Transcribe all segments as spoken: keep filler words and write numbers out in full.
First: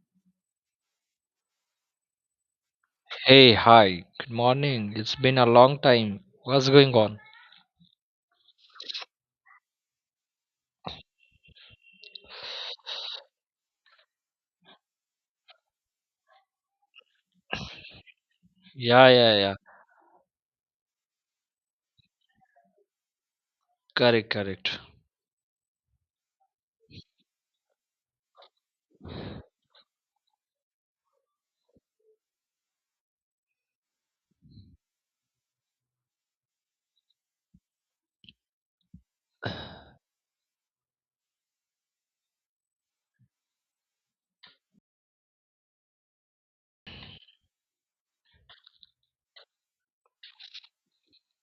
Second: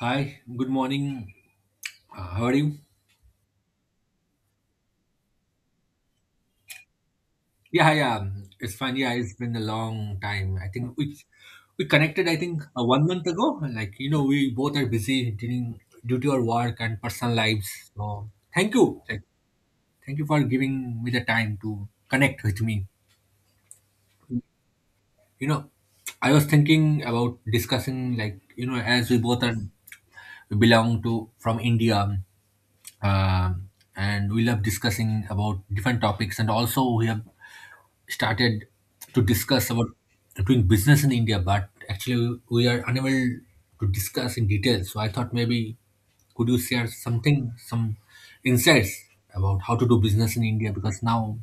Hi, good morning. Uh, how are you? Hey, hi. Good morning. It's been a long time. What's going on? Yeah, yeah, it's fine. Yeah, it's been a long time. I think we we connected. I think uh, one month ago. Like you know, we both are busy during due to our work and personal lives. So thank you, Yeah, like yeah, yeah. thank you for giving me the time to connect with me. Correct, correct. You know, I was thinking about discussing like you know, as we both are we belong to from India, um and we love discussing about different topics, and also we have started to discuss about doing business in India, but actually we are unable to discuss in detail. So I thought maybe could you share something, some insights about how to do business in India? Because now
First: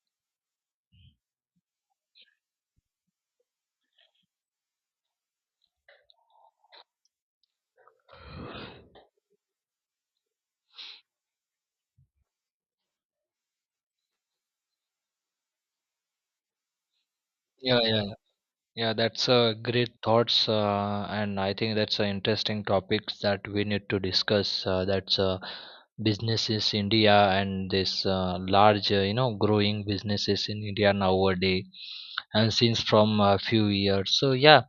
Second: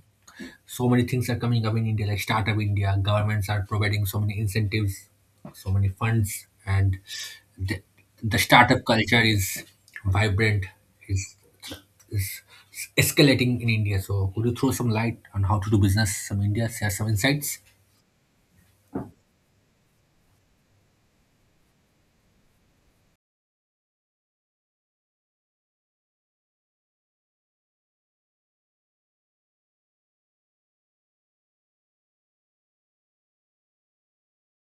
so many things are coming up in India, like startup India, governments are providing so many incentives, so many funds, and the, the startup culture is vibrant. Is is escalating in India. So could you throw some light on how to do business from India, share some insights? Yeah, yeah, yeah. Yeah, that's a great thoughts, uh, and I think that's an interesting topics that we need to discuss. Uh, that's uh, businesses India and this uh, large, uh, you know, growing businesses in India nowadays, and since from a few years. So yeah,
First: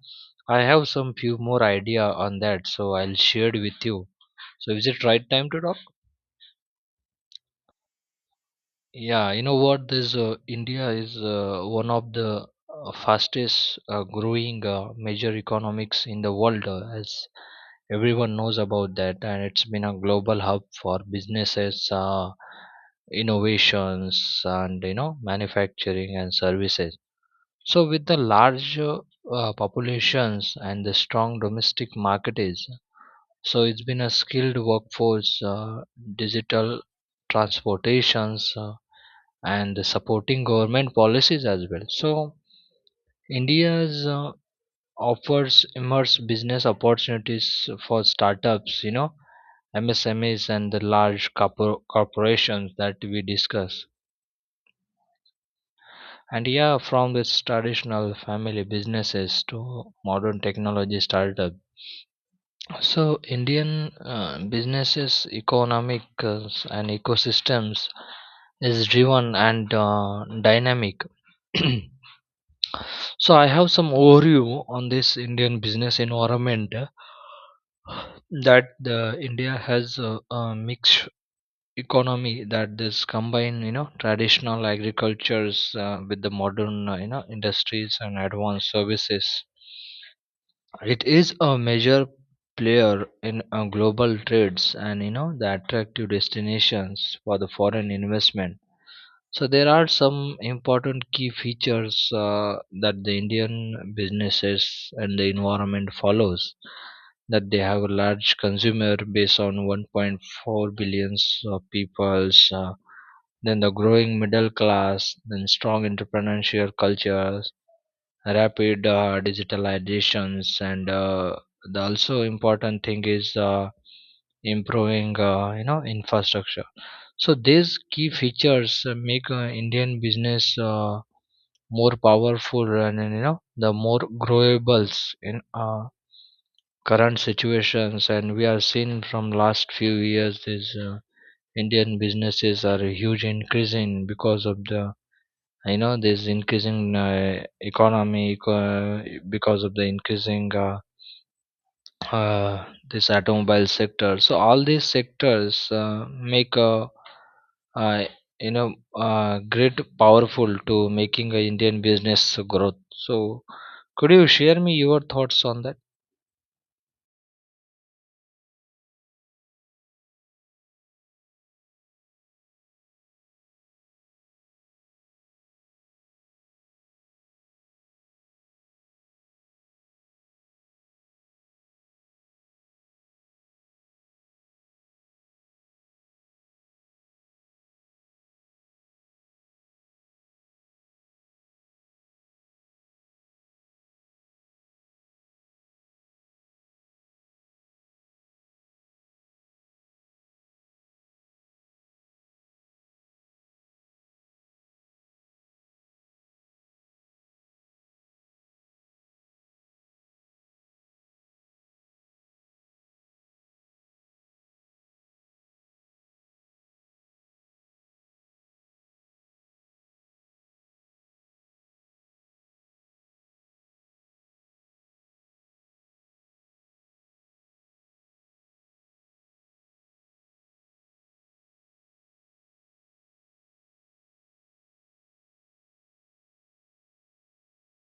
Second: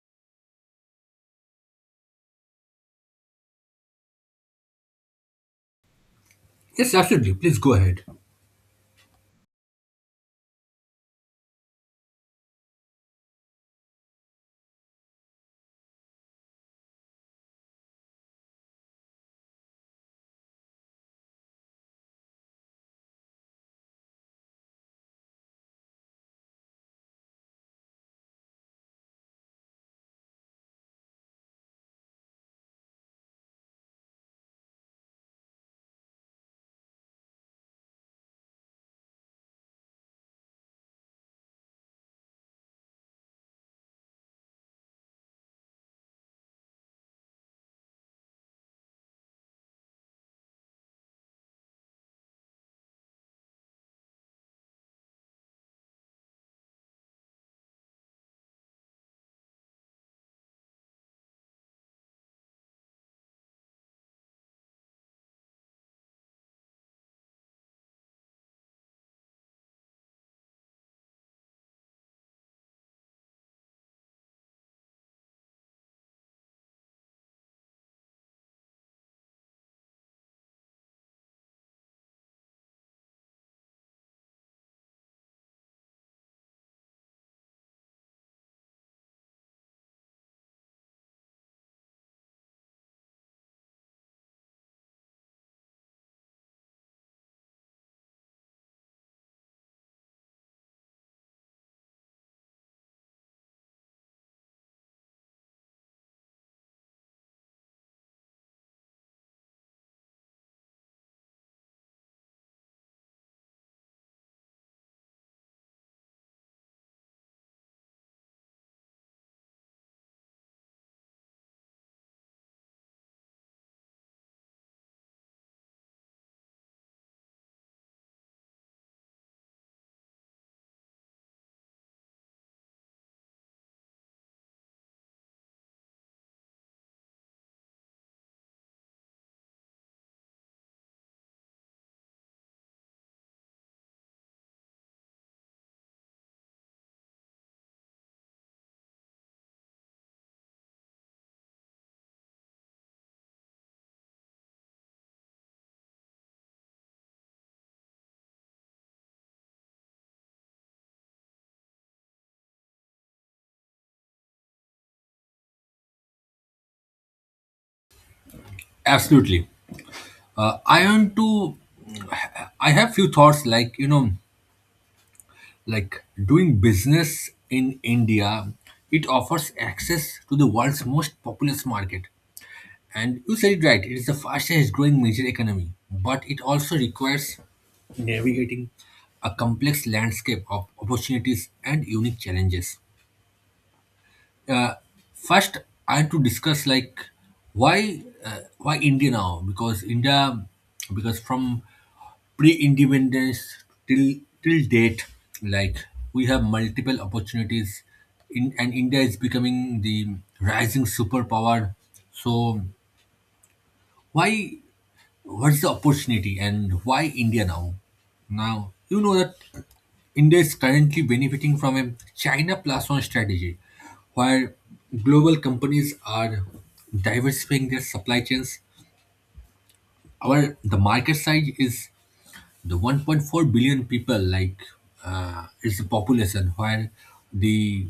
I have some few more idea on that. So I'll share it with you. So is it right time to talk? Yes, absolutely. Please go ahead. Yeah, you know what? This uh, India is uh, one of the uh, fastest uh, growing uh, major economics in the world, uh, as everyone knows about that, and it's been a global hub for businesses, uh, innovations, and you know manufacturing and services. So, with the large uh, uh, populations and the strong domestic markets, so it's been a skilled workforce, uh, digital transportations. Uh, and supporting government policies as well. So, India's uh, offers immense business opportunities for startups, you know, M S M Es and the large corpor- corporations that we discuss. And yeah, from this traditional family businesses to modern technology startup. So, Indian uh, businesses, economic uh, and ecosystems is driven and uh, dynamic. So I have some overview on this Indian business environment uh, that the India has a, a mixed economy that this combine you know traditional agricultures uh, with the modern uh, you know industries and advanced services. It is a major player in uh, global trades and you know the attractive destinations for the foreign investment. So there are some important key features uh, that the Indian businesses and the environment follows, that they have a large consumer base on one point four billions of peoples uh, then the growing middle class, then strong entrepreneurial cultures, rapid uh, digitalizations, and uh, the also important thing is uh, improving uh, you know infrastructure. So these key features uh, make uh, Indian business uh, more powerful and, and, you know the more growables in uh, current situations. And we are seeing from last few years, these uh, Indian businesses are huge increasing because of the you know this increasing uh, economy eco- because of the increasing uh, uh, this automobile sector. So all these sectors uh, make a, uh, you know uh, great powerful to making a Indian business growth. So could you share me your thoughts on that? Absolutely. Uh, I want to. I have few thoughts like you know, like doing business in India. It offers access to the world's most populous market, and you said it right. It is the fastest growing major economy, but it also requires navigating a complex landscape of opportunities and unique challenges. uh, First I want to discuss like why uh, why India now, because India because from pre-independence till till date, like we have multiple opportunities in and India is becoming the rising superpower. So why what's the opportunity and why India now? Now, you know that India is currently benefiting from a China plus one strategy where global companies are diversifying their supply chains. Our the market size is the one point four billion people, like uh, is the population where the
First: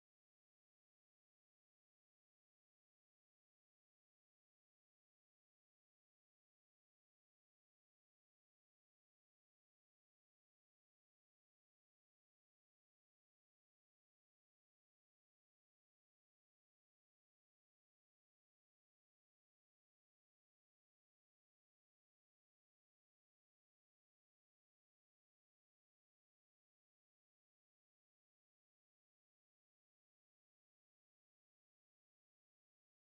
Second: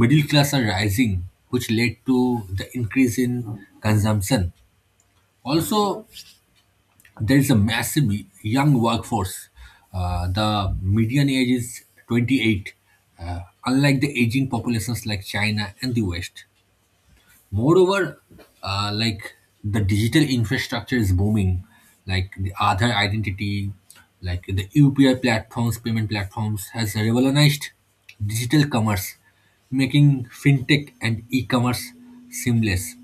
middle class are rising, which led to the increase in consumption. Also, there is a massive young workforce. Uh, the median age is twenty-eight, uh, unlike the aging populations like China and the West. Moreover, uh, like the digital infrastructure is booming, like the Aadhaar identity, like the U P I platforms, payment platforms has revolutionized digital commerce, making fintech and e-commerce seamless.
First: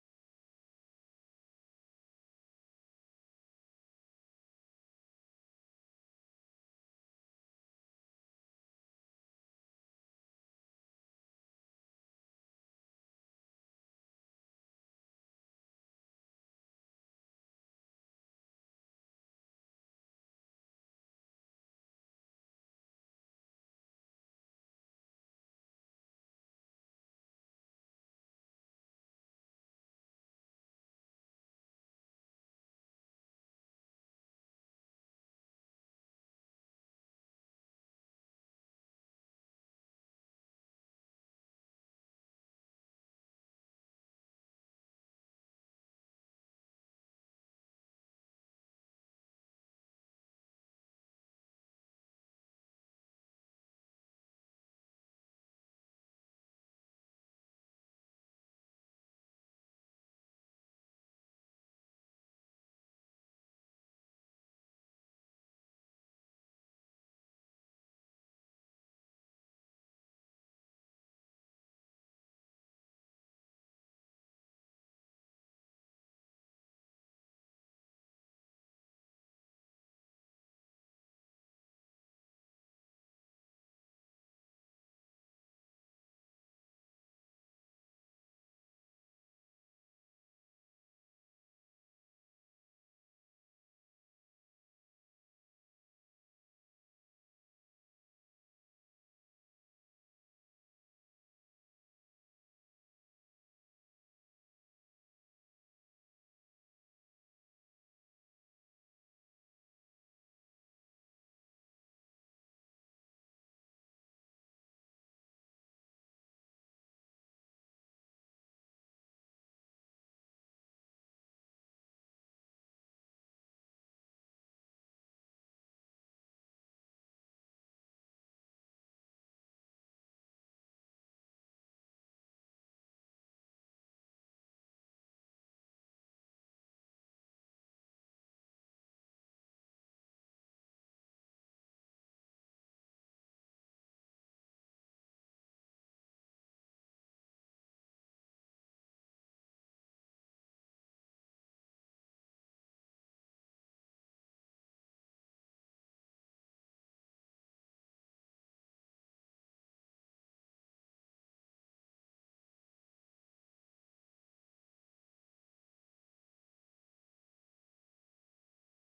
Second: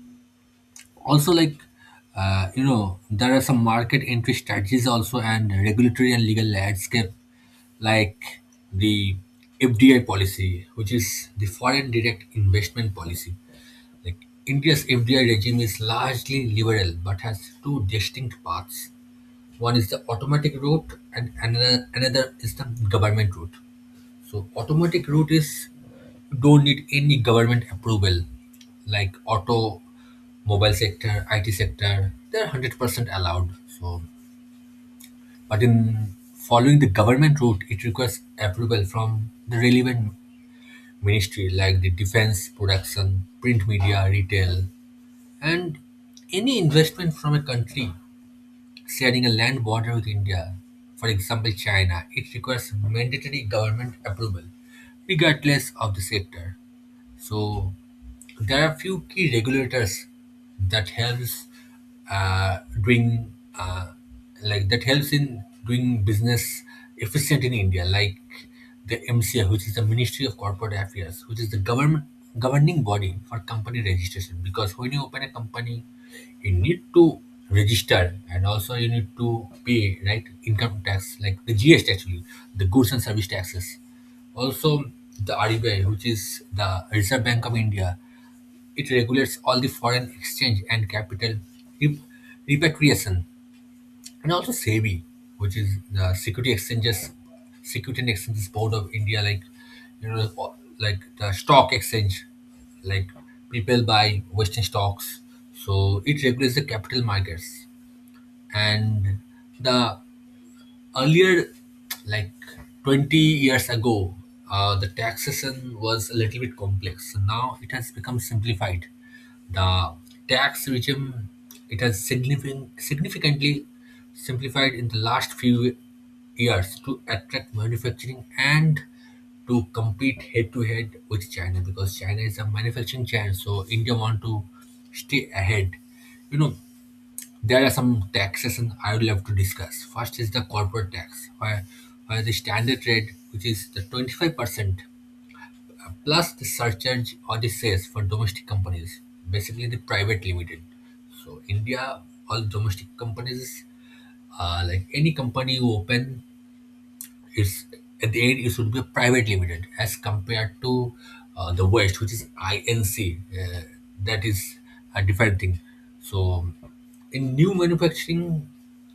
Also, like uh, you know there are some market entry strategies, also, and regulatory and legal landscape, like the F D I policy, which is the foreign direct investment policy. Like India's F D I regime is largely liberal but has two distinct paths. One is the automatic route, and another another is the government route. So automatic route is, don't need any government approval, like auto, mobile sector, I T sector. They're hundred percent allowed. So, but in following the government route, it requires approval from the relevant ministry, like the defense, production, print media, retail, and any investment from a country sharing a land border with India, for example China, it requires mandatory government approval, regardless of the sector. So there are few key regulators that helps uh, doing uh, like that helps in doing business efficient in India, like the M C A, which is the Ministry of Corporate Affairs, which is the government governing body for company registration. Because when you open a company, you need to register, and also you need to pay right income tax like the G S T, actually, the goods and service taxes. Also, the R B I, which is the Reserve Bank of India, it regulates all the foreign exchange and capital rep- repatriation. And also SEBI, which is the Security Exchanges, Security and Exchanges Board of India, like you know, o- like the stock exchange, like people buy Western stocks. So it regulates the capital markets. And the earlier, like twenty years ago, uh, the taxation was a little bit complex. So now it has become simplified. The tax regime, it has significant, significantly simplified in the last few years, to attract manufacturing and to compete head to head with China, because China is a manufacturing giant, so India want to stay ahead. you know there are some taxation I would love to discuss. First is the corporate tax, where, where the standard rate, which is the twenty-five percent uh, plus the surcharge or the cess for domestic companies, basically the private limited. So India, all domestic companies, uh, like any company you open, it's at the end it should be private limited as compared to uh, the West, which is Inc. Uh, that is a different thing. So in new manufacturing,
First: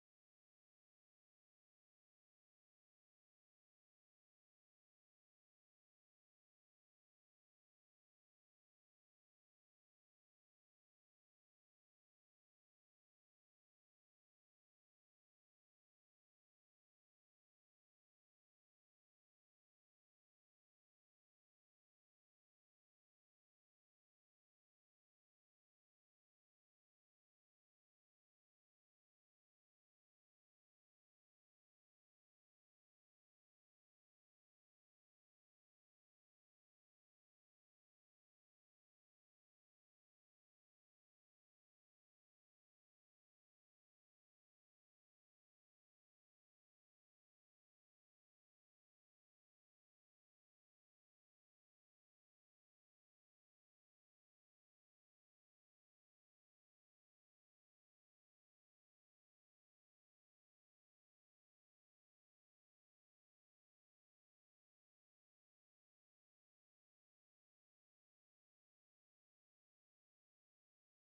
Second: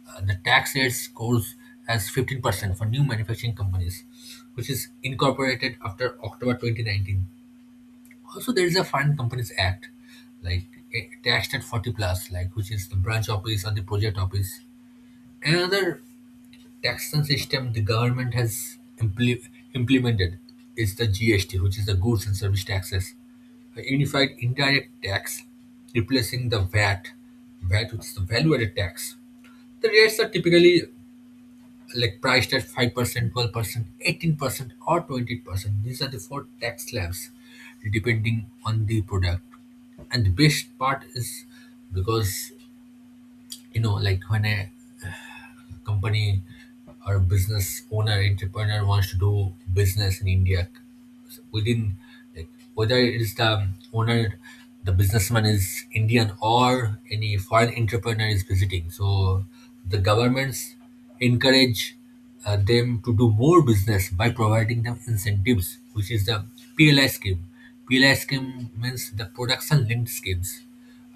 uh, the tax rates goes as fifteen percent for new manufacturing companies, which is incorporated after October twenty nineteen. Also, there is a Foreign Companies Act, like, eh, taxed at forty plus, like, which is the branch office or the project office. Another taxation system the government has imple- implemented is the G S T, which is the goods and service taxes, a unified indirect tax replacing the VAT, vat, which is the value-added tax. The rates are typically like priced at five percent, twelve percent, eighteen percent or twenty percent. These are the four tax slabs depending on the product. And the best part is, because you know like when I company or business owner, entrepreneur wants to do business in India within, like, whether it is the owner, the businessman is Indian, or any foreign entrepreneur is visiting. So the governments encourage uh, them to do more business by providing them incentives, which is the P L I scheme. P L I scheme means the production linked schemes.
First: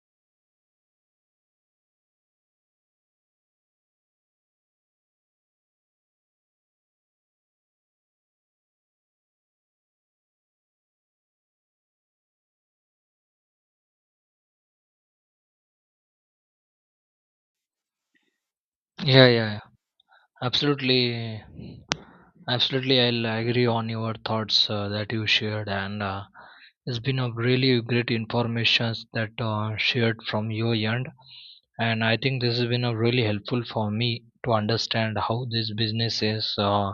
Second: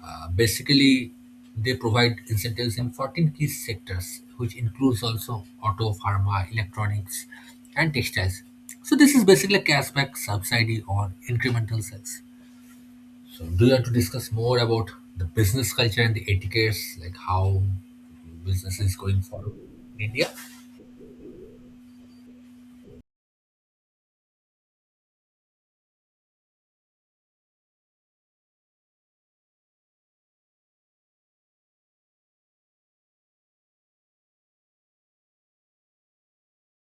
Uh, basically, they provide incentives in fourteen key sectors, which includes also auto, pharma, electronics, and textiles. So this is basically a cashback subsidy on incremental sales. So do you want to discuss more about the business culture and the etiquettes, like how business is going Yeah, forward yeah. in India? Absolutely, absolutely. I'll agree on your thoughts uh, that you shared, and uh, it's been a really great information that uh, shared from your end. And I think this has been a really helpful for me to understand how this business is uh,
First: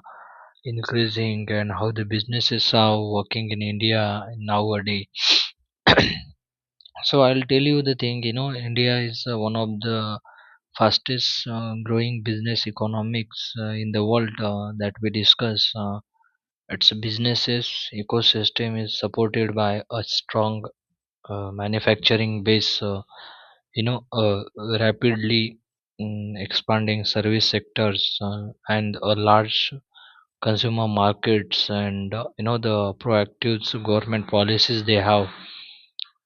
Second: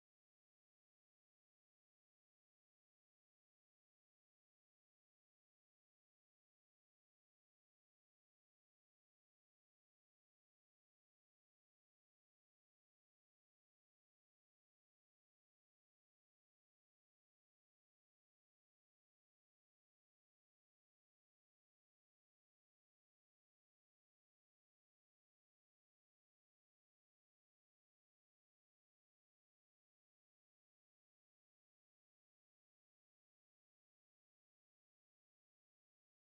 increasing and how the businesses are working in India nowadays. So I'll tell you the thing, you know, India is uh, one of the fastest uh, growing business economics uh, in the world uh, that we discuss. Uh, its businesses ecosystem is supported by a strong uh, manufacturing base, uh, you know, uh, rapidly mm, expanding service sectors uh, and a large consumer markets and uh, you know the proactive government policies they have.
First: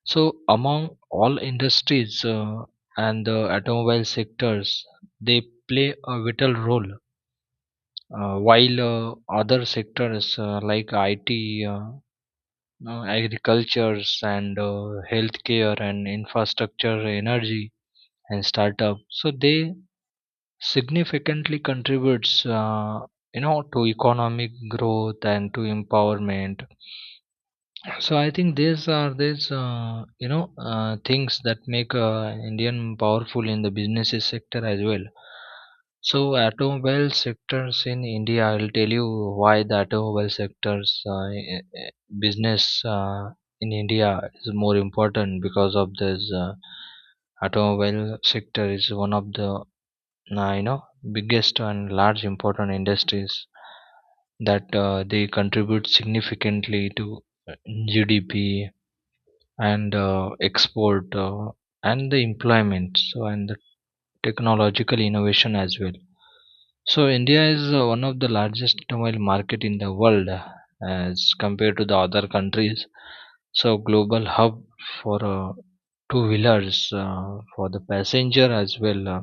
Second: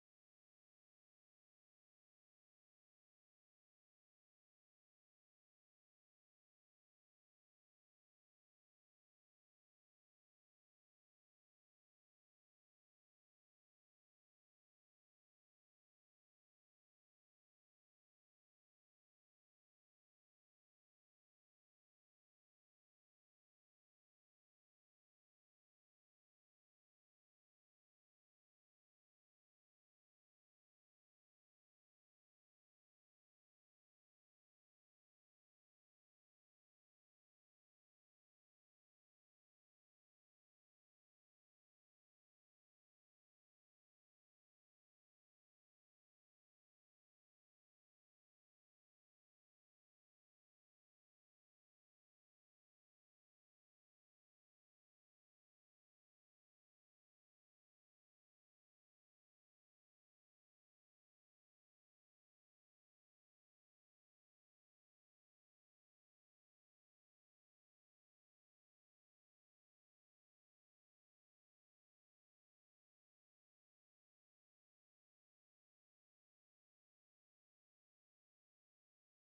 So, among all industries uh, and the automobile sectors, they play a vital role, uh, while uh, other sectors uh, like I T, uh, uh, agricultures, and uh, healthcare, and infrastructure, energy, and startup, so they significantly contributes, uh, you know, to economic growth and to empowerment. So I think these are these uh, you know uh, things that make uh, Indian powerful in the businesses sector as well. So automobile sectors in India, I'll tell you why the automobile sectors uh, i- i- business uh, in India is more important because of this uh, automobile sector is one of the uh, you know biggest and large important industries that uh, they contribute significantly to uh, G D P and uh, export uh, and the employment, so and technological innovation as well. So India is uh, one of the largest automobile market in the world uh, as compared to the other countries. So global hub for uh, two wheelers, uh, for the passenger as well, uh,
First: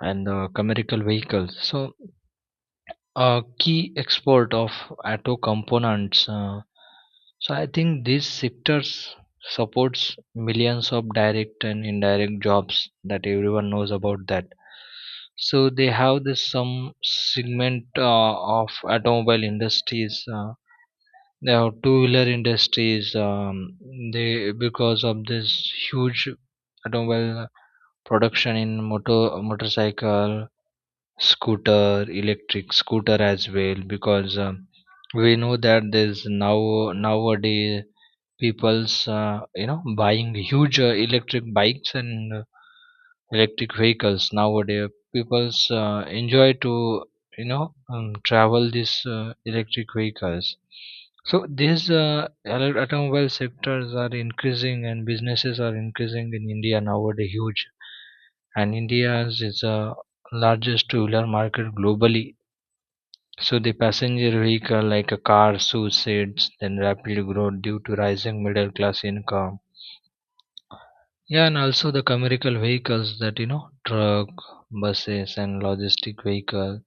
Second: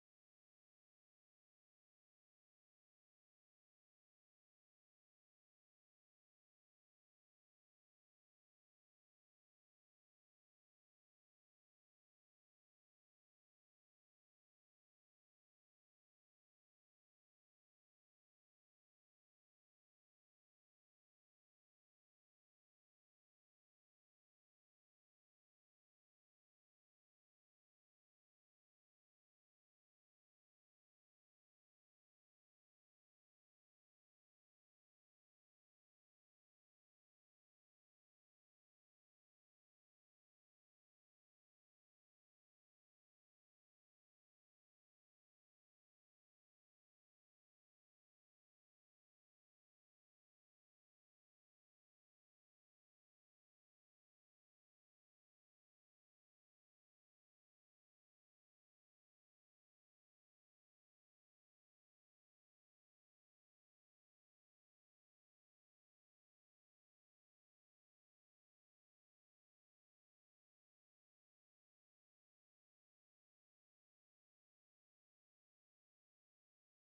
and uh, commercial vehicles. So a key export of auto components. Uh, so I think these sectors supports millions of direct and indirect jobs that everyone knows about that. So they have this some segment uh, of automobile industries. Uh, they have two-wheeler industries. Um, they because of this huge automobile production in motor motorcycle, scooter, electric scooter as well, because um, we know that there's now nowadays people's uh, you know buying huge uh, electric bikes and uh, electric vehicles nowadays. People's uh, enjoy to you know um, travel these uh, electric vehicles. So these uh, ele- automobile sectors are increasing and businesses are increasing in India nowadays huge. And India's is the largest two-wheeler market globally. So the passenger vehicle like a car suicides then rapidly grow due to rising middle class income, yeah, and also the commercial vehicles that you know, truck, buses, and logistic vehicle.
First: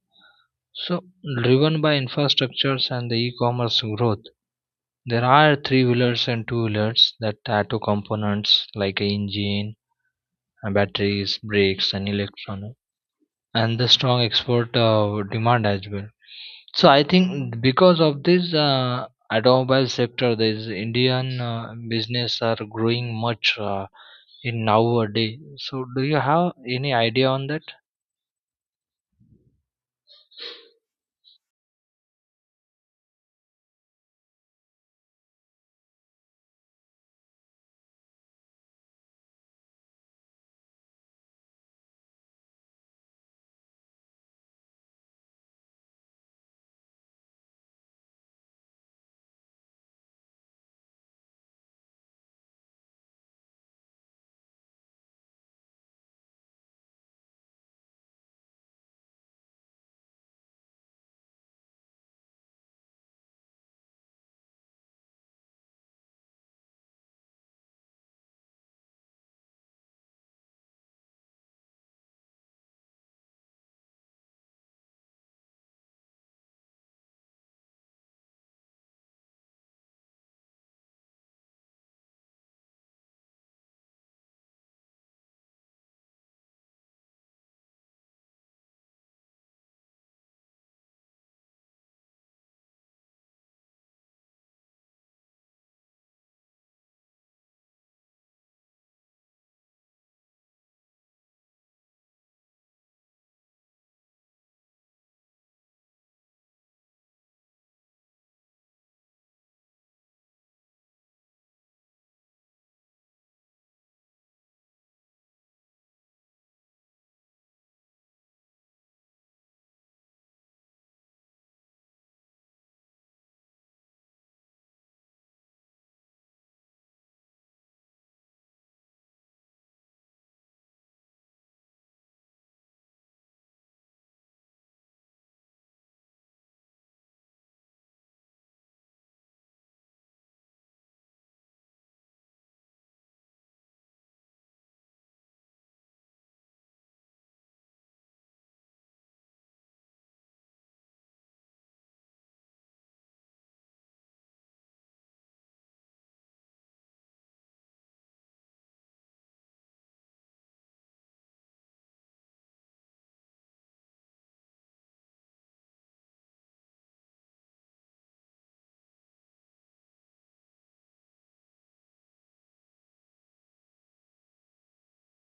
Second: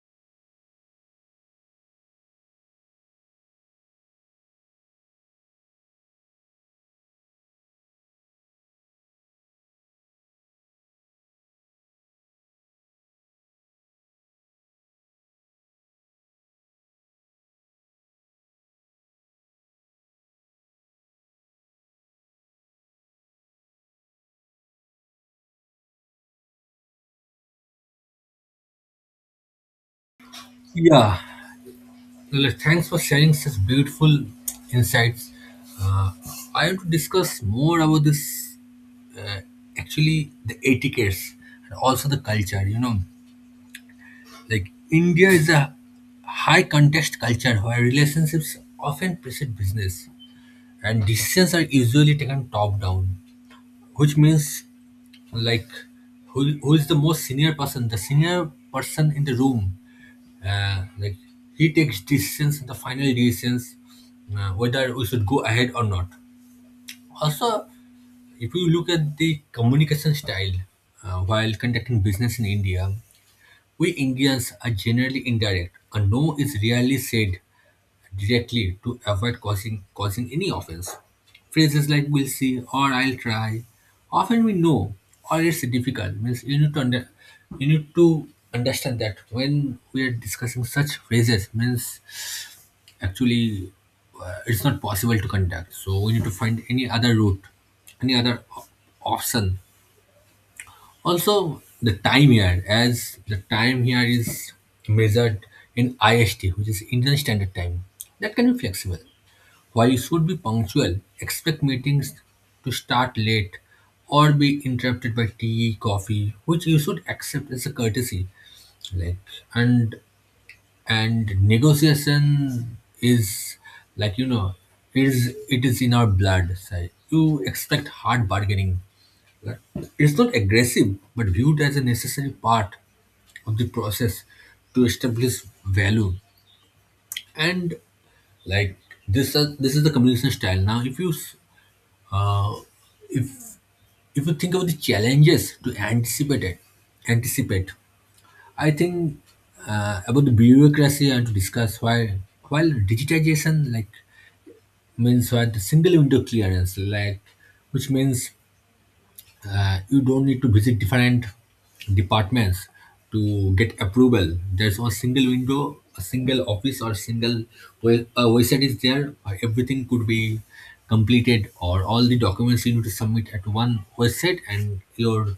So, driven by infrastructures and the e-commerce growth, there are three-wheelers and two-wheelers that add to components like a engine, uh, batteries, brakes, and electronics, and the strong export uh, demand as well. So, I think because of this uh, automobile sector, this Indian uh, business are growing much. Uh, in nowadays. So, do you have any idea on that? Yeah, well, thanks for sharing such beautiful insights. Uh, I want to discuss more about this, uh, actually, the etiquettes and also the culture. You know, like India is a high context culture, where relationships often precede business and decisions are usually taken top down, which means, like, who, who is the most senior person, the senior person in the room. Uh, like, he takes decisions, the final decisions, uh, whether we should go ahead or not. Also, if you look at the communication style, uh, while conducting business in India, we Indians are generally indirect. A no is rarely said directly, to avoid causing causing any offense. Phrases like "we'll see" or "I'll try", often we know, or "it's difficult", means, you need to under, you need to understand that when we are discussing such phrases, means, actually, uh, it's not possible to contact, so we need to find any other route, any other op- option. Also, the time here, as the time here is measured in I S T, which is Indian Standard Time, that can be flexible. While you should be punctual, expect meetings to start late or be interrupted by tea coffee, which you should accept as a courtesy, like. And and negotiation is, like you know it is it is in our blood. So you expect hard bargaining. It's not aggressive, but viewed as a necessary part of the process, to establish value. And, like, this are, this is the communication style. Now, if you s- uh, if if you think of the challenges to anticipate, it anticipate I think uh, about the bureaucracy. And to discuss why, while digitization, like, means what, single window clearance, like, which means, uh, you don't need to visit different departments to get approval. There's one single window, a single office, or single, well, a website is there. uh, Everything could be completed, or all the documents you need to submit at one website, and your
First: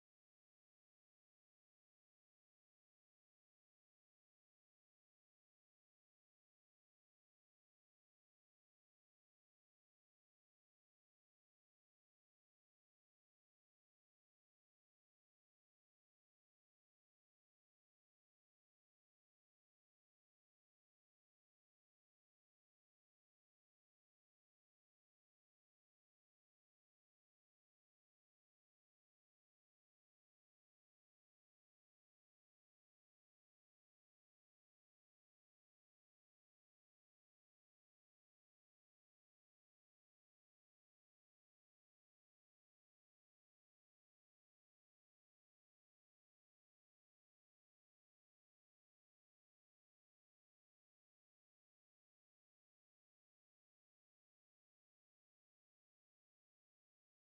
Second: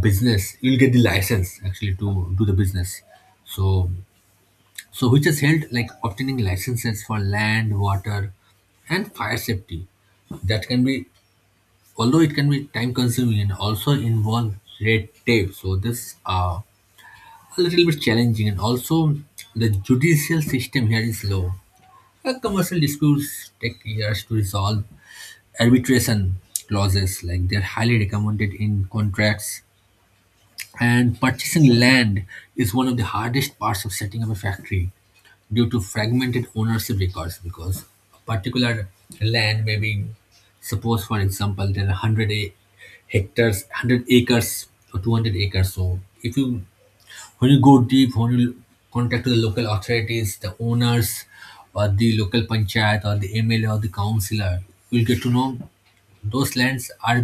business, you'll get the license actually to do the business. So, so which has helped, like, obtaining licenses for land, water, and fire safety, that can be although it can be time consuming and also involve red tape. So this, uh, a little bit challenging. And also the judicial system here is low. Uh, commercial disputes take years to resolve. Arbitration clauses, like, they're highly recommended in contracts. And purchasing land is one of the hardest parts of setting up a factory due to fragmented ownership records, because a particular land may be, suppose for example, there are one hundred a- hectares, one hundred acres or two hundred acres. So if you when you go deep, when you contact the local authorities, the owners or the local panchayat or the M L A or the councillor, you'll get to know those lands are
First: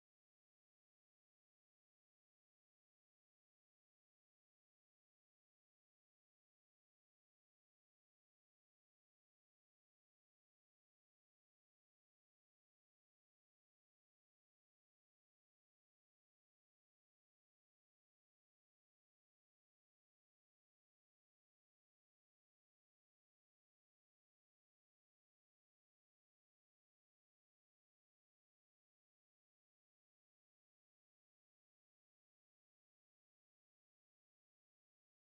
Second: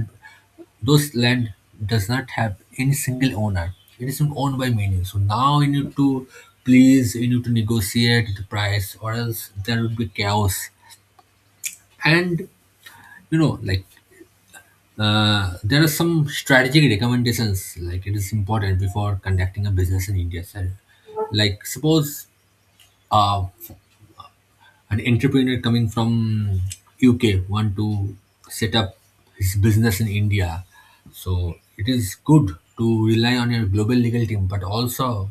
those land does not have any single owner. It is owned by many. So now you need to please, you need to negotiate the price, or else there would be chaos. And you know, like uh, there are some strategic recommendations. Like, it is important before conducting a business in India. So, like suppose uh, an entrepreneur coming from U K want to set up his business in India. So it is good to rely on your global legal team, but also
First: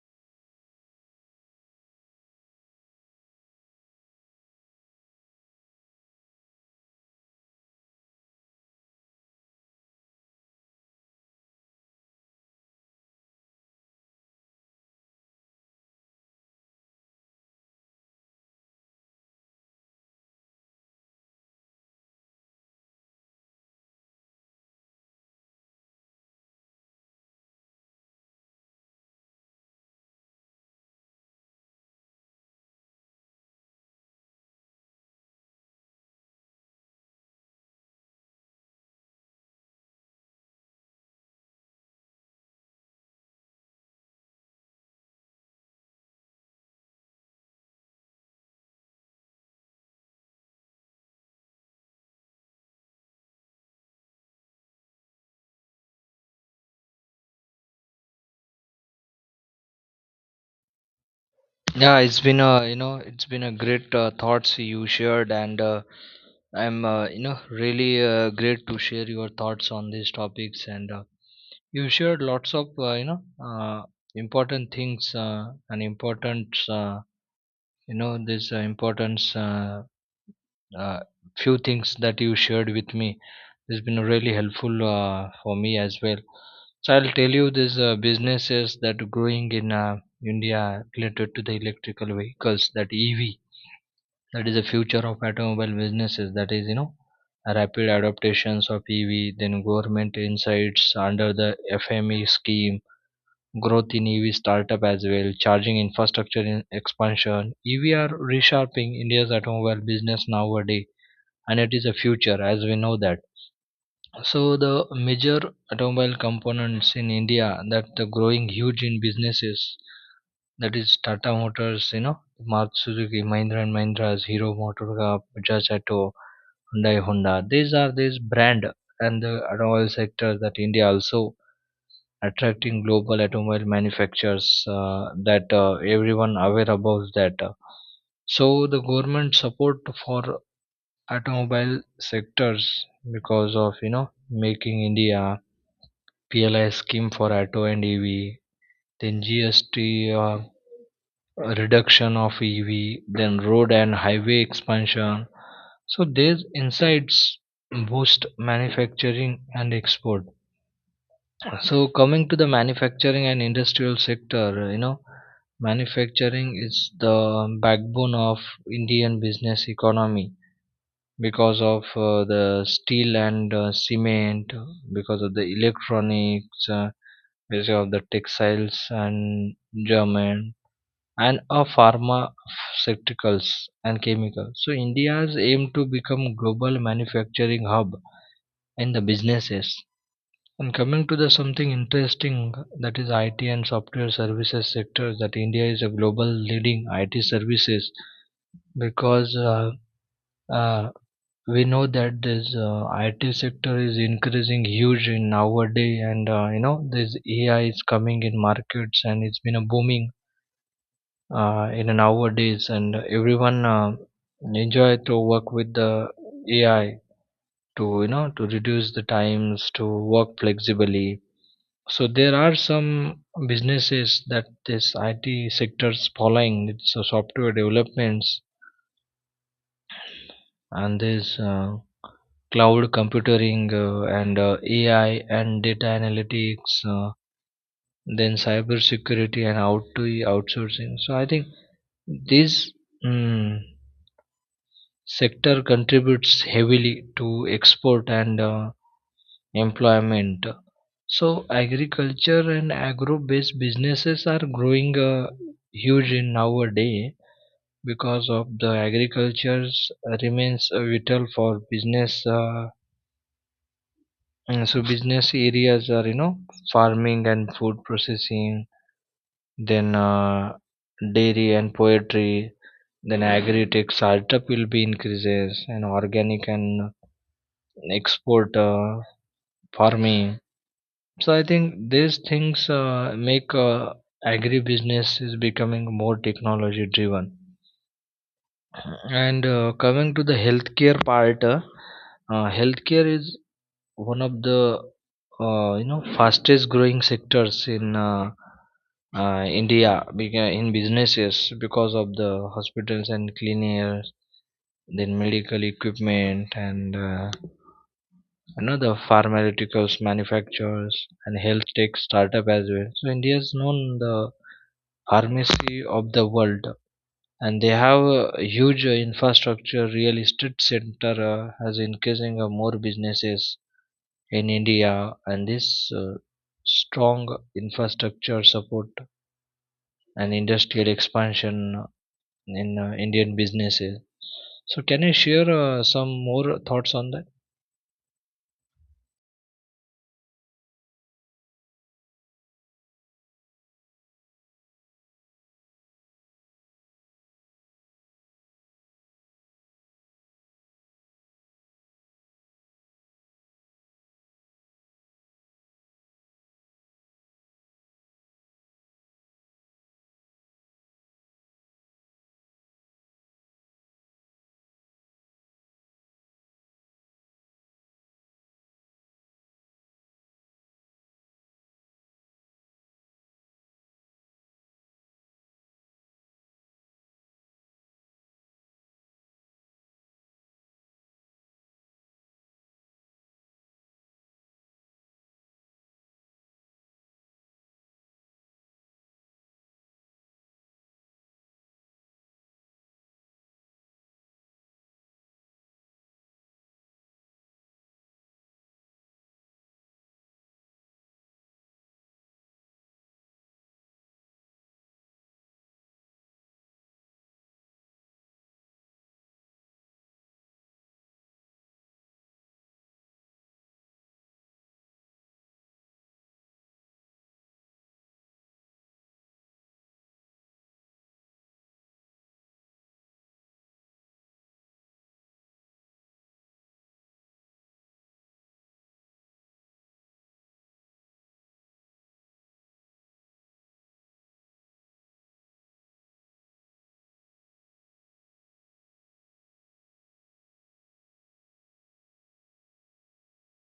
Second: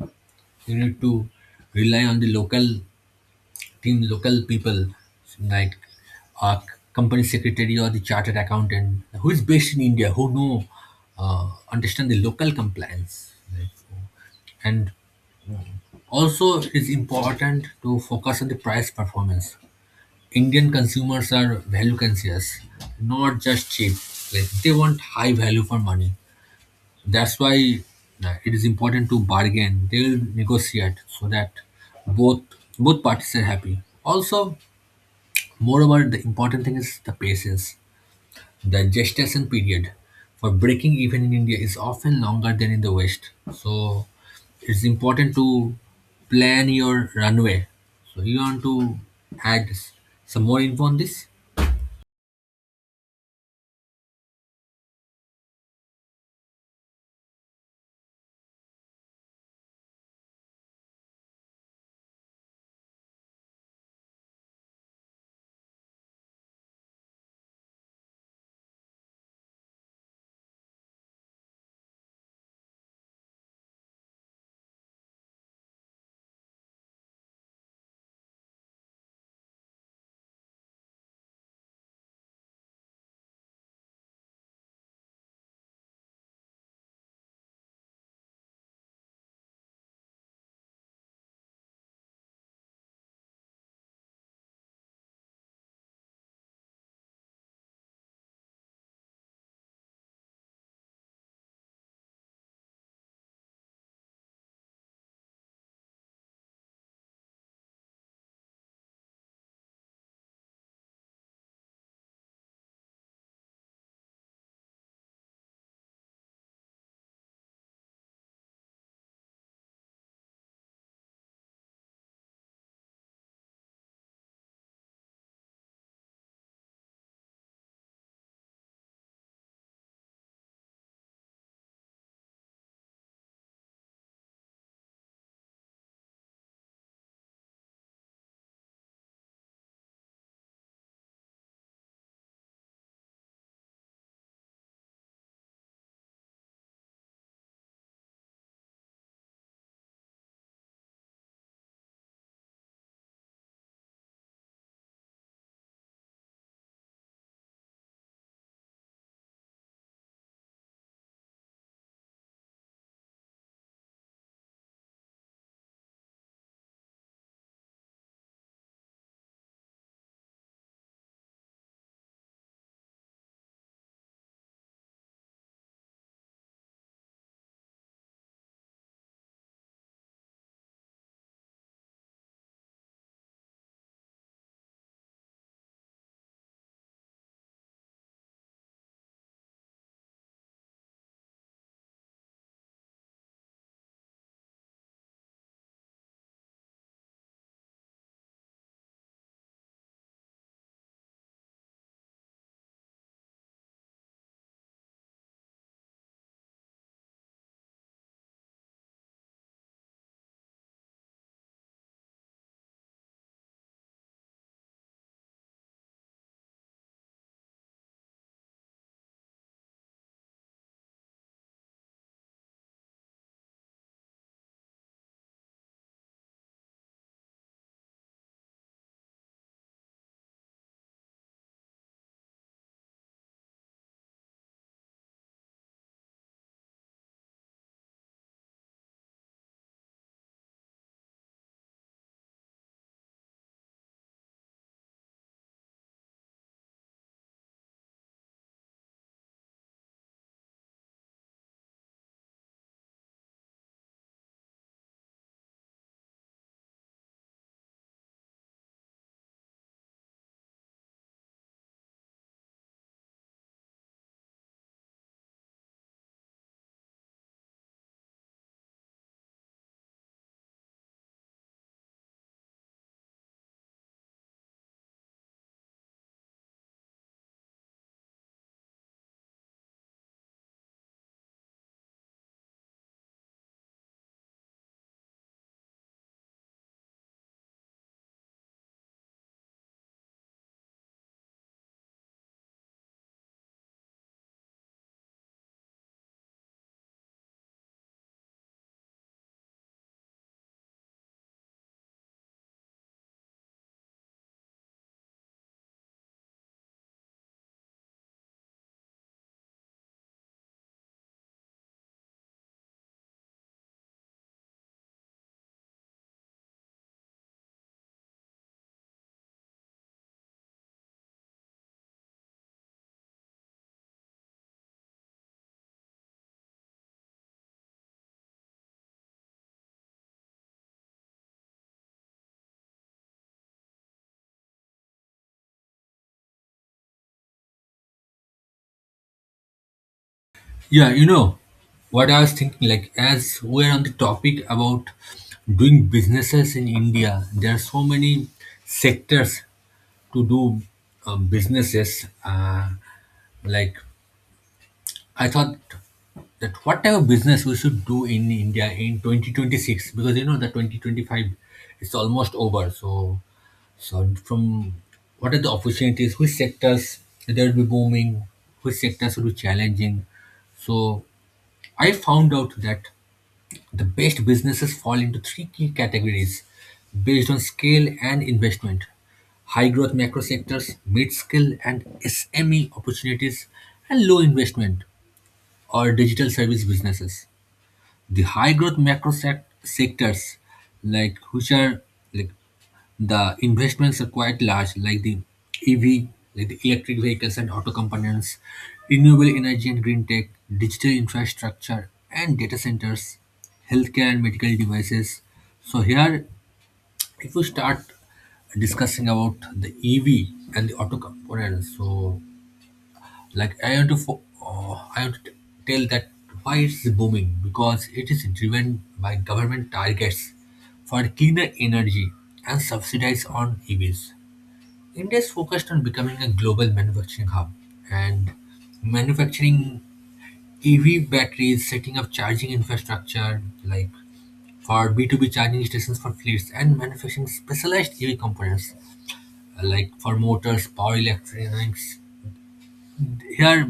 you need to rely on the local team, local people, like a company secretary or the chartered accountant who is based in India, who know, uh, understand the local compliance. Like, and also, it is important to focus on the price performance. Indian consumers are value conscious, not just cheap. Like they want high value for money. That's why uh, it is important to bargain. They'll negotiate so that both both parties are happy. Also, moreover, the important thing is the patience. The gestation period for breaking even in India is often longer than in the West. So it's important to plan your runway. So you want to add s- some more info on this? Yeah, it's been a you know it's been a great uh, thoughts you shared, and uh, I'm uh, you know really uh, great to share your thoughts on these topics, and uh, you shared lots of uh, you know uh, important things uh, and important uh, you know this uh, importance uh, uh, few things that you shared with me. It's been really helpful uh, for me as well. So I'll tell you these uh, businesses that are growing in uh, India related to the electrical vehicles, that E V, that is the future of automobile businesses. That is, you know, rapid adaptations of E V, then government insights under the F M E scheme, growth in E V startup as well, charging infrastructure in expansion. E V are reshaping India's automobile business nowadays, and it is a future as we know that. So the major automobile components in India that the growing huge in businesses, that is Tata Motors, you know, Maruti Suzuki, Mahindra and Mahindra's, Hero Motorca, Bajaj Auto, Hyundai Honda. These are these brand, and the automobile sector that India also attracting global automobile manufacturers uh, that uh, everyone aware about that. So the government support for automobile sectors because of you know making India, P L I scheme for auto and EV, then G S T uh, reduction of E V, then road and highway expansion. So these insights boost manufacturing and export. So coming to the manufacturing and industrial sector, you know, manufacturing is the backbone of Indian business economy, because of uh, the steel and uh, cement, because of the electronics. uh, Ministry of the Textiles and German and a pharmaceuticals and chemicals. So India's aim to become global manufacturing hub in the businesses. And coming to the something interesting, that is I T and software services sector, that India is a global leading I T services because uh, uh, we know that this uh, I T sector is increasing huge in nowadays, and uh, you know this A I is coming in markets and it's been a booming uh, in nowadays, and everyone uh, enjoy to work with the A I to you know to reduce the times to work flexibly. So there are some businesses that this I T sectors following, it's so software developments and this uh, cloud computing uh, and uh, A I and data analytics. Uh, then cyber security and out to outsourcing. So I think these mm, sector contributes heavily to export and uh, employment. So agriculture and agro-based businesses are growing uh, huge in nowadays, because of the agriculture remains uh, vital for business. Uh, and so business areas are you know farming and food processing, then uh, dairy and poetry, then agri-tech startup will be increases and organic and export uh, for me. So I think these things uh, make uh, agribusiness is becoming more technology driven. And uh, coming to the healthcare part, uh, uh, healthcare is one of the uh, you know fastest growing sectors in uh, uh, India beca- in businesses, because of the hospitals and cleaners, then medical equipment and uh, another pharmaceuticals manufacturers and health tech startup as well. So India is known the pharmacy of the world, and they have a huge uh, infrastructure. Real estate center uh, has increasing uh, more businesses in India, and this uh, strong infrastructure support and industrial expansion in uh, Indian businesses. So can you share uh, some more thoughts on that? Yeah, you know what I was thinking, like as we're on the topic about doing businesses in India, there are so many sectors to do um, businesses. Uh, like I thought that whatever business we should do in India in twenty twenty-six, because you know the twenty twenty-five is almost over. So, so from what are the opportunities? Which sectors there will be booming? Which sectors will be challenging? So I found out that the best businesses fall into three key categories based on scale and investment: high growth macro sectors, mid skill and S M E opportunities, and low investment or digital service businesses. The high growth macro sec- sectors, like which are, like, the investments are quite large, like the E V, like the electric vehicles and auto components, renewable energy and green tech, digital infrastructure and data centers, healthcare and medical devices. So here, if we start discussing about the E V and the auto components, so like I want to, fo- uh, I want to t- tell that why it's booming, because it is driven by government targets for cleaner energy and subsidies on E Vs. India is focused on becoming a global manufacturing hub and manufacturing E V batteries, setting up charging infrastructure like for B two B charging stations for fleets, and manufacturing specialized E V components, uh, like for motors, power electronics. Here,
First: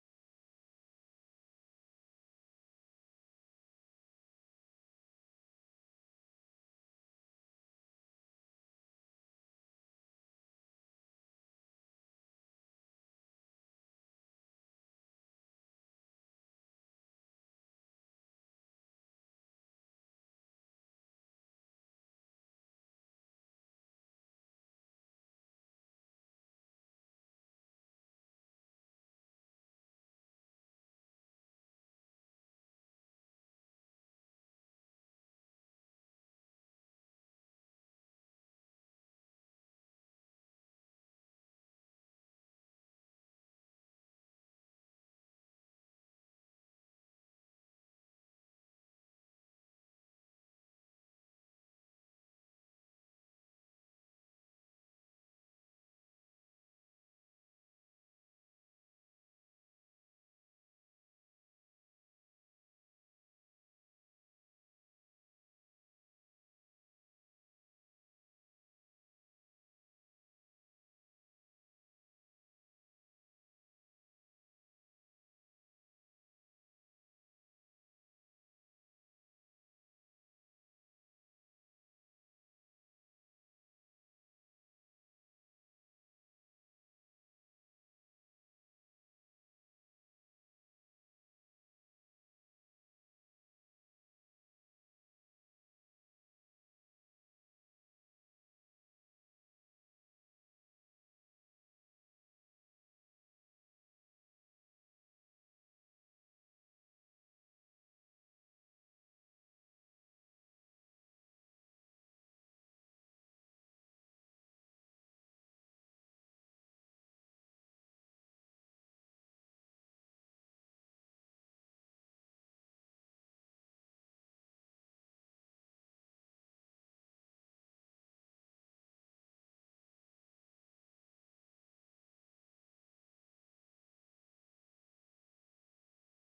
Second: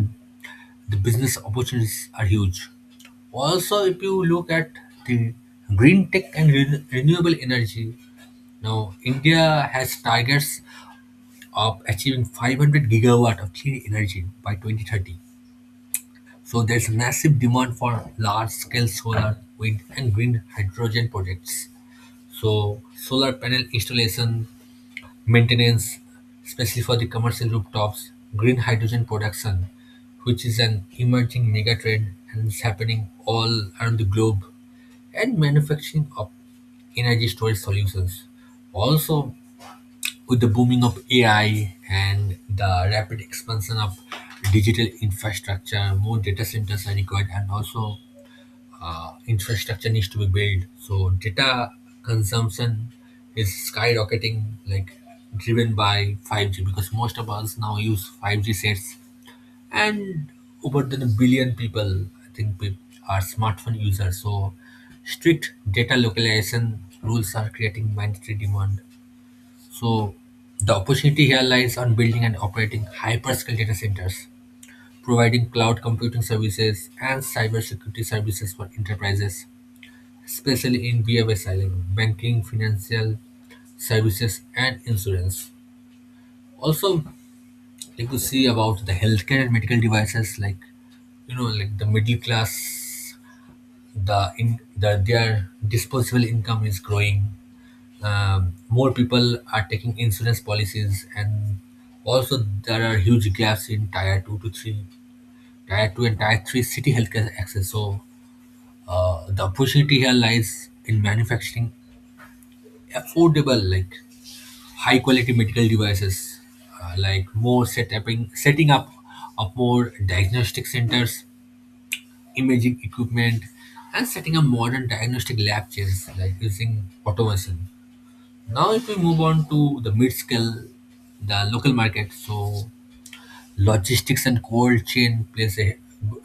the business opportunities are huge. Also, if you look at the green tech and re- renewable energy, now India has targets of achieving five hundred gigawatt of clean energy by twenty thirty. So there's massive demand for large-scale solar, wind, and green hydrogen projects. So solar panel installation, maintenance, especially for the commercial rooftops, green hydrogen production, which is an emerging mega trend and is happening all around the globe, and manufacturing of energy storage solutions. Also, with the booming of A I and the rapid expansion of digital infrastructure, more data centers are required, and also uh, infrastructure needs to be built. So data consumption is skyrocketing, like driven by five G, because most of us now use five G sets, and over than a billion people, I think, pe- are smartphone users. So strict data localization rules are creating mandatory demand, so the opportunity here lies on building and operating hyperscale data centers, providing cloud computing services and cybersecurity services for enterprises, especially in B F S I, like banking, financial services, and insurance. Also, if you see about the healthcare and medical devices, like, you know, like the middle class, the in the their disposable income is growing. Um, more people are taking insurance policies, and also there are huge gaps in tier two to three tier two and tier three city healthcare access. So uh, the opportunity here lies in manufacturing affordable, like, high quality medical devices, uh, like more setting setting up of more diagnostic centers, imaging equipment, and setting up modern diagnostic lab chains like using automation. Now, if we move on to the mid-scale, the local market, so logistics and cold chain plays a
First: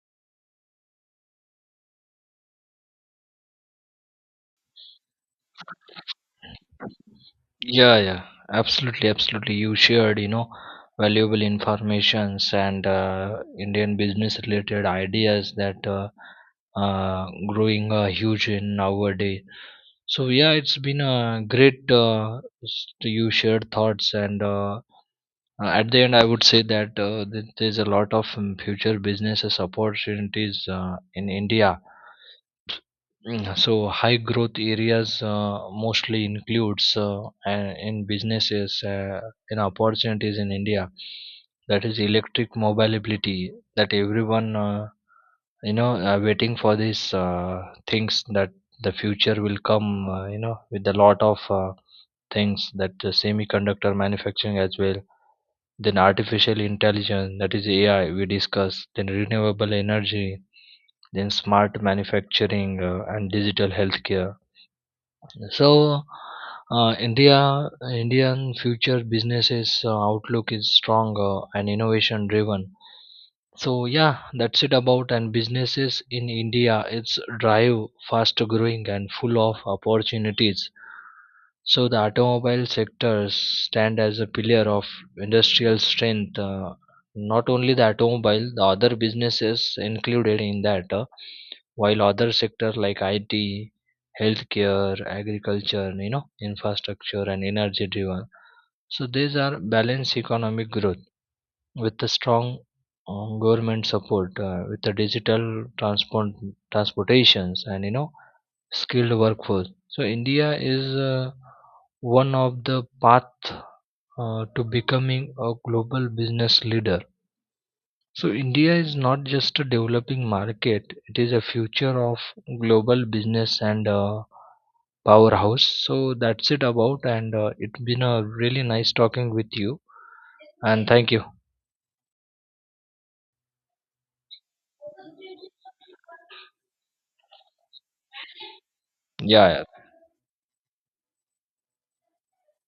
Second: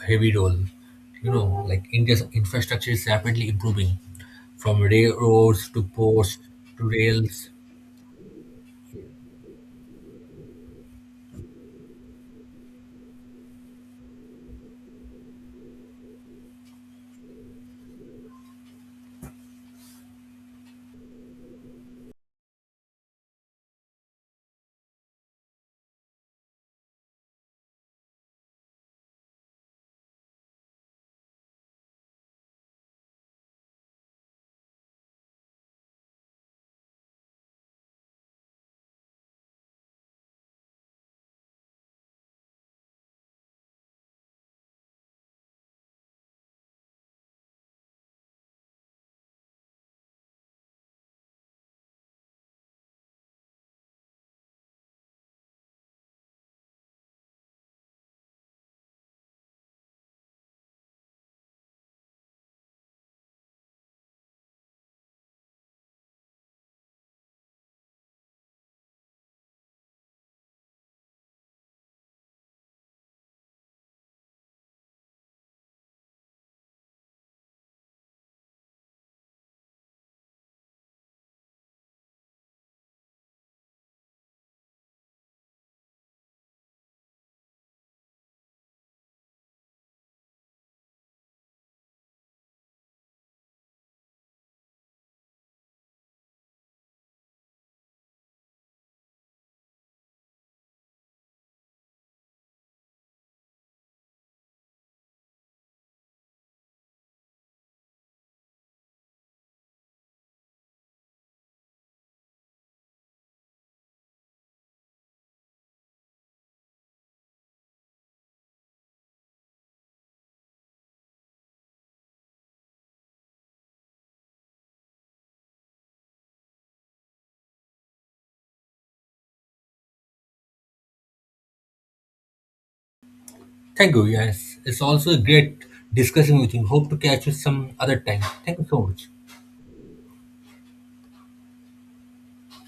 heavy role. You know, like India's infrastructure is rapidly improving from railroads to ports to rails. Yeah, yeah, absolutely, absolutely. You shared, you know, valuable informations and uh, Indian business related ideas that uh, uh, growing uh, huge in nowadays. So yeah, it's been a great uh, s- you shared thoughts, and uh, uh, at the end, I would say that uh, th- there's a lot of um, future businesses opportunities uh, in India. Mm, So high growth areas uh, mostly includes uh, a- in businesses uh, in opportunities in India, that is electric mobility, that everyone uh, you know are waiting for these uh, things, that the future will come uh, you know with a lot of uh, things, that the semiconductor manufacturing as well, then artificial intelligence, that is A I we discussed, then renewable energy, then smart manufacturing uh, and digital healthcare. So, uh, India Indian future businesses uh, outlook is strong uh, and innovation driven. So yeah, that's it about and businesses in India. It's drive, fast growing and full of opportunities. So the automobile sectors stand as a pillar of industrial strength. Uh, not only the automobile, the other businesses included in that, uh, while other sectors like I T, healthcare, agriculture, you know, infrastructure and energy driven. So these are balanced economic growth with the strong uh, government support uh, with the digital transport transportations and you know skilled workforce. So India is uh, one of the path uh, to becoming a global business leader. So India is not just a developing market, it is a future of global business and uh, powerhouse. So that's it about, and uh, it's been a really nice talking with you, and thank you. Thank you. Yes, it's also great discussing with you. Hope to catch you some other time. Thank you so much. Yeah.